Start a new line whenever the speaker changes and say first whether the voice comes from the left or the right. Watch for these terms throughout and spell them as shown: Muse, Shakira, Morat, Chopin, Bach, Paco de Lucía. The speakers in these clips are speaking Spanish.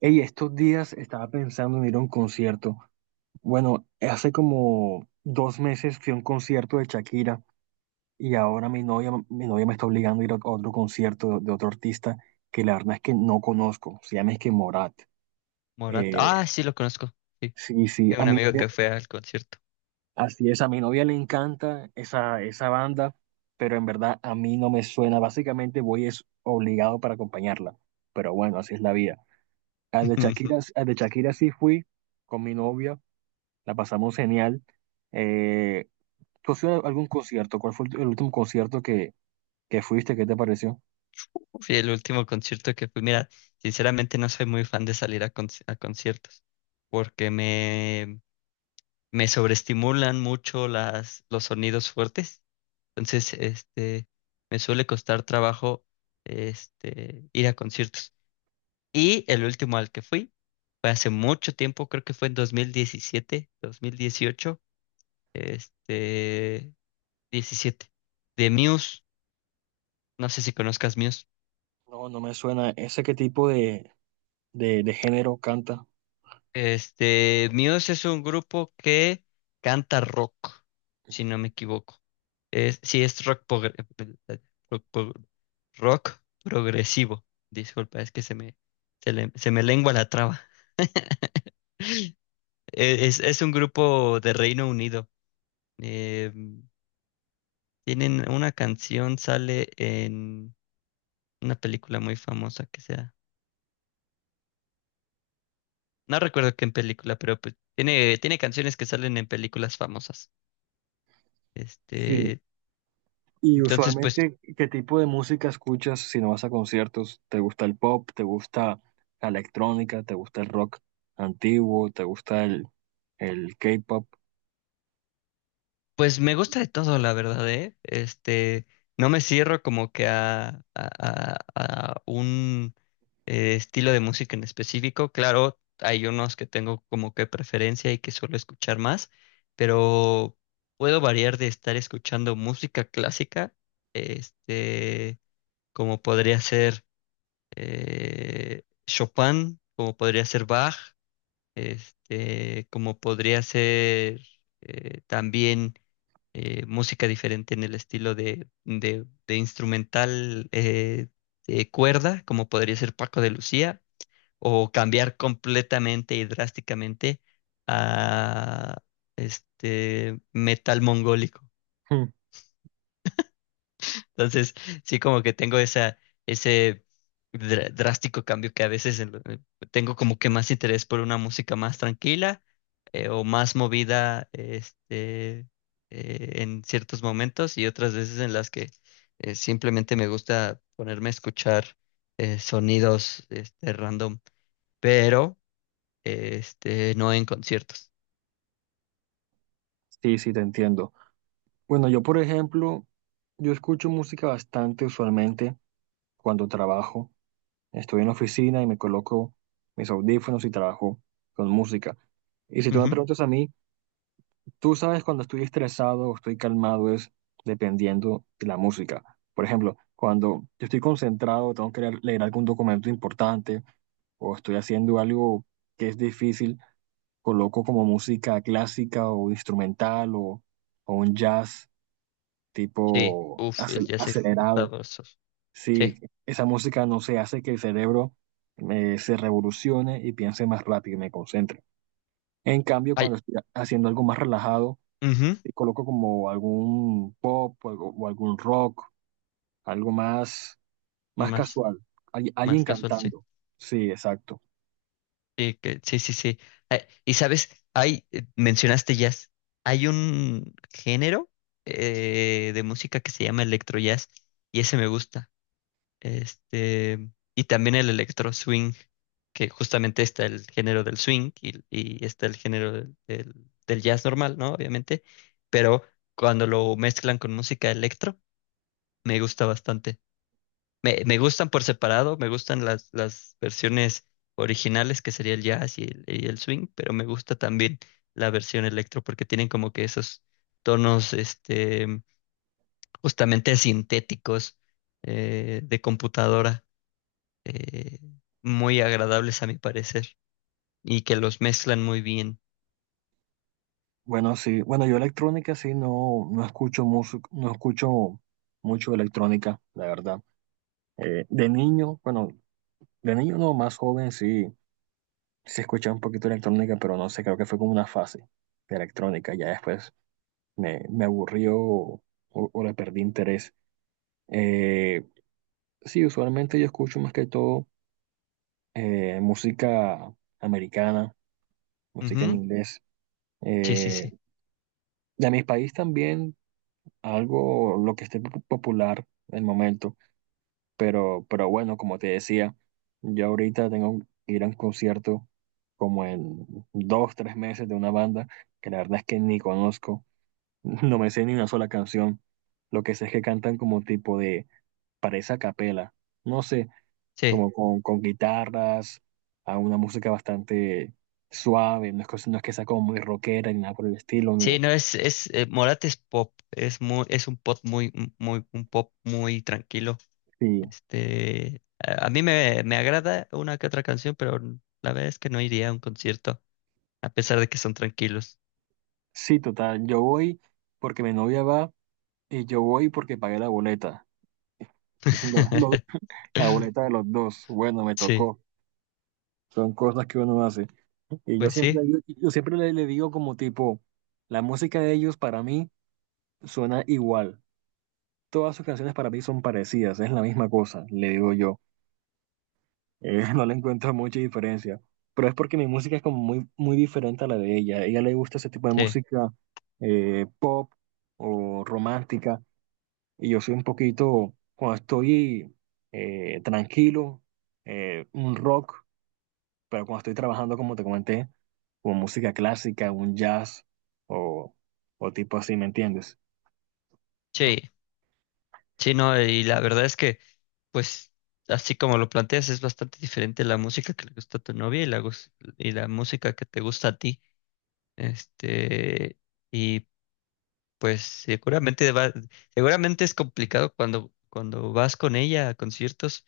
right: Hey, estos días estaba pensando en ir a un concierto. Bueno, hace como dos meses fui a un concierto de Shakira y ahora mi novia me está obligando a ir a otro concierto de otro artista que la verdad es que no conozco. Se llama es que Morat.
left: Morata.
right: Eh,
left: Ah, sí, lo conozco. Sí,
right: sí, sí,
left: tengo
right: a
left: un
right: mí,
left: amigo. Sí, que fue al concierto.
right: así es, a mi novia le encanta esa banda, pero en verdad a mí no me suena. Básicamente voy es obligado para acompañarla, pero bueno, así es la vida. Al de Shakira, al de Shakira sí fui con mi novia, la pasamos genial. Eh, ¿Tú has ido a algún concierto? ¿Cuál fue el último concierto que fuiste? ¿Qué te pareció?
left: Fui el último concierto que fui. Mira, sinceramente no soy muy fan de salir a, a conciertos porque me sobreestimulan mucho los sonidos fuertes. Entonces, me suele costar trabajo, ir a conciertos. Y el último al que fui fue hace mucho tiempo, creo que fue en 2017, 2018, este, 17, de Muse. No sé si conozcas Muse.
right: No, no me suena. ¿Ese qué tipo de género canta?
left: Muse es un grupo que canta rock, si no me equivoco. Es rock, rock, pro- rock progresivo. Disculpa, es que se me lengua la traba. Es un grupo de Reino Unido. Eh, Tienen una canción, sale en una película muy famosa que sea. No recuerdo qué en película, pero pues, tiene canciones que salen en películas famosas.
right: Sí.
left: Este.
right: Y
left: Entonces, pues,
right: usualmente, ¿qué tipo de música escuchas si no vas a conciertos? ¿Te gusta el pop? ¿Te gusta la electrónica? ¿Te gusta el rock antiguo? ¿Te gusta el K-pop?
left: pues me gusta de todo, la verdad, ¿eh? No me cierro como que a un estilo de música en específico. Claro, hay unos que tengo como que preferencia y que suelo escuchar más, pero puedo variar de estar escuchando música clásica, este, como podría ser Chopin, como podría ser Bach, como podría ser también música diferente en el estilo de instrumental, de cuerda, como podría ser Paco de Lucía, o cambiar completamente y drásticamente a este metal mongólico.
right: Hmm.
left: Entonces, sí como que tengo ese drástico cambio que a veces tengo como que más interés por una música más tranquila, o más movida, en ciertos momentos y otras veces en las que simplemente me gusta ponerme a escuchar sonidos, random, pero no en conciertos.
right: Sí, sí, te entiendo. Bueno, yo, por ejemplo, yo escucho música bastante usualmente cuando trabajo. Estoy en la oficina y me coloco mis audífonos y trabajo con música. Y si tú me
left: Ujú.
right: preguntas a mí, tú sabes cuando estoy estresado o estoy calmado es dependiendo de la música. Por ejemplo, cuando yo estoy concentrado, tengo que leer algún documento importante o estoy haciendo algo que es difícil, coloco como música clásica o instrumental o un jazz
left: Sí,
right: tipo
left: uff, el jazz es
right: acelerado,
left: sabroso.
right: si
left: Sí,
right: esa música no se hace que el cerebro se revolucione y piense más rápido y me concentre. En cambio,
left: hay,
right: cuando estoy haciendo algo más relajado,
left: ujú.
right: y coloco como algún pop o o algún rock, algo más, más
left: Más,
right: casual,
left: más
right: alguien
left: casual, sí.
right: cantando. Sí, exacto.
left: Sí, sí, sí, sí. Y sabes, mencionaste jazz. Hay un género de música que se llama electro jazz y ese me gusta. Este, y también el electro swing, que justamente está el género del swing y está el género del del jazz normal, ¿no? Obviamente. Pero cuando lo mezclan con música electro, me gusta bastante. Me gustan por separado, me gustan las versiones originales, que sería el jazz y y el swing, pero me gusta también la versión electro porque tienen como que esos tonos, justamente sintéticos, de computadora, eh, muy agradables a mi parecer, y que los mezclan muy bien.
right: Bueno, sí, bueno, yo electrónica sí no, no escucho música, no escucho mucho electrónica, la verdad. De niño, bueno, de niño no, más joven sí se escuchaba un poquito de electrónica, pero no sé, creo que fue como una fase de electrónica. Ya después me aburrió o le perdí interés. Eh, sí, usualmente yo escucho más que todo música americana, música en
left: Ujú.
right: inglés.
left: Sí, sí,
right: Eh,
left: sí,
right: de mi país también algo, lo que esté popular en el momento. Pero bueno, como te decía, yo ahorita tengo que ir a un concierto como en dos, tres meses de una banda que la verdad es que ni conozco. No me sé ni una sola canción. Lo que sé es que cantan como tipo de, parece a capela. No sé,
left: sí.
right: como con guitarras, a una música bastante suave. No es, no es que sea como muy rockera ni nada por el estilo.
left: Sí,
right: Ni,
left: no, Morat es pop, es un pop muy, muy, un pop muy tranquilo.
right: sí,
left: A mí me agrada una que otra canción, pero la verdad es que no iría a un concierto, a pesar de que son tranquilos.
right: sí, total. Yo voy porque mi novia va y yo voy porque pagué la boleta. Lo- lo- la boleta de los dos. Bueno, me
left: Sí,
right: tocó. Son cosas que uno hace. Y yo
left: pues
right: siempre,
left: sí,
right: yo siempre le digo como tipo, la música de ellos para mí suena igual. Todas sus canciones para mí son parecidas, es la misma cosa, le digo yo. No le encuentro mucha diferencia, pero es porque mi música es como muy diferente a la de ella. A ella le gusta ese tipo de
left: sí,
right: música pop o romántica, y yo soy un poquito, cuando estoy tranquilo, un rock, pero cuando estoy trabajando, como te comenté, como música clásica, un jazz o, o tipo así, ¿me entiendes?
left: sí, sí, no, y la verdad es que, pues, así como lo planteas, es bastante diferente la música que le gusta a tu novia y la música que te gusta a ti. Este, y pues seguramente es complicado cuando vas con ella a conciertos.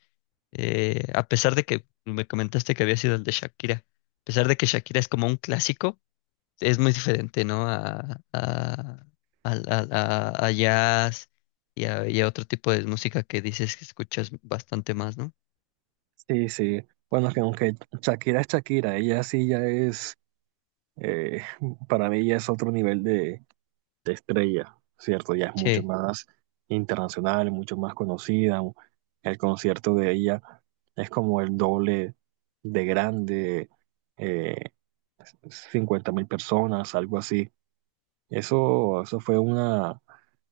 left: A pesar de que me comentaste que había sido el de Shakira, a pesar de que Shakira es como un clásico, es muy diferente, ¿no? A jazz y a otro tipo de música que dices que escuchas bastante más, ¿no?
right: Sí, sí. Bueno, que aunque Shakira es Shakira, ella sí ya es eh, para mí ya es otro nivel de estrella, ¿cierto? Ya es mucho
left: Sí,
right: más internacional, mucho más conocida. El concierto de ella es como el doble de grande, eh, 50 mil personas, algo así. Eso fue una,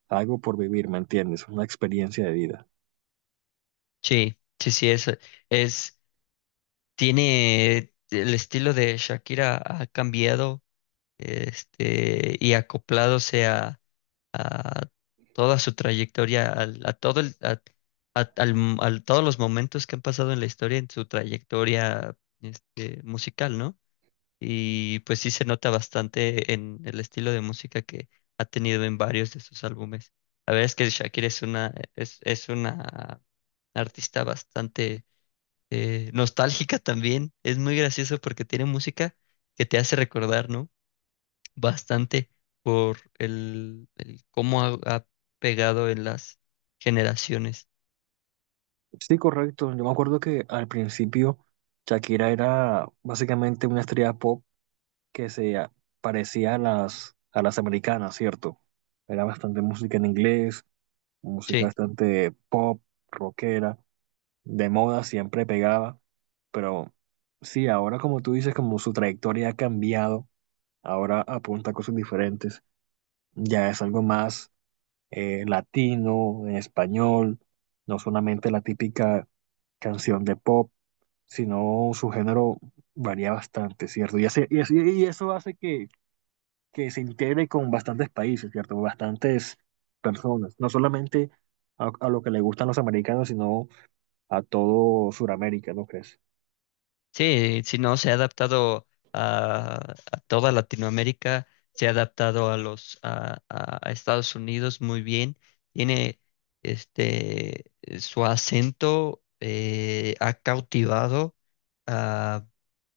right: algo por vivir, ¿me entiendes? Una experiencia de vida.
left: sí, sí, sí, es, tiene el estilo de Shakira ha cambiado, este, y acoplándose a toda su trayectoria, al- a, todo el, a- al m- al- todos los momentos que han pasado en la historia, en su trayectoria, musical, ¿no? Y pues sí se nota bastante en el estilo de música que ha tenido en varios de sus álbumes. La verdad es que Shakira es una artista bastante, nostálgica también. Es muy gracioso porque tiene música que te hace recordar, ¿no? Bastante por el cómo ha pegado en las generaciones.
right: Sí, correcto. Yo me acuerdo que al principio Shakira era básicamente una estrella pop que se parecía a a las americanas, ¿cierto? Era bastante música en inglés, música
left: Sí,
right: bastante pop, rockera, de moda siempre pegaba, pero sí, ahora como tú dices, como su trayectoria ha cambiado, ahora apunta a cosas diferentes, ya es algo más latino, en español, no solamente la típica canción de pop, sino su género varía bastante, ¿cierto? Y eso hace que se integre con bastantes países, ¿cierto? Bastantes personas, no solamente a lo que le gustan los americanos, sino a todo Sudamérica, ¿no crees?
left: sí, si no, se ha adaptado a toda Latinoamérica, se ha adaptado a los a Estados Unidos muy bien, tiene, este su acento, ha cautivado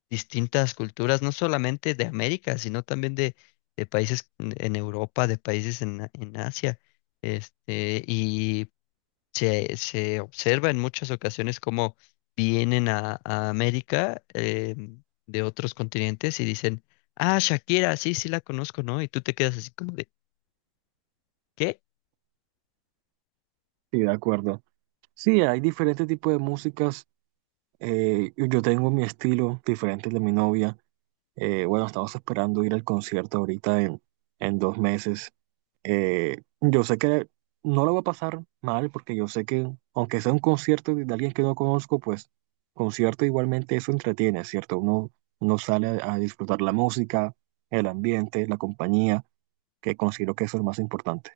left: distintas culturas, no solamente de América, sino también de países en Europa, de países en Asia. Este, y se observa en muchas ocasiones cómo vienen a América, de otros continentes y dicen, ah, Shakira, sí, sí la conozco, ¿no? Y tú te quedas así como de, ¿qué?
right: Sí, de acuerdo. Sí, hay diferentes tipos de músicas. Yo tengo mi estilo diferente al de mi novia. Bueno, estamos esperando ir al concierto ahorita en dos meses. Yo sé que no lo va a pasar mal porque yo sé que aunque sea un concierto de alguien que no conozco, pues concierto igualmente eso entretiene, ¿cierto? Uno, uno sale a disfrutar la música, el ambiente, la compañía, que considero que eso es lo más importante.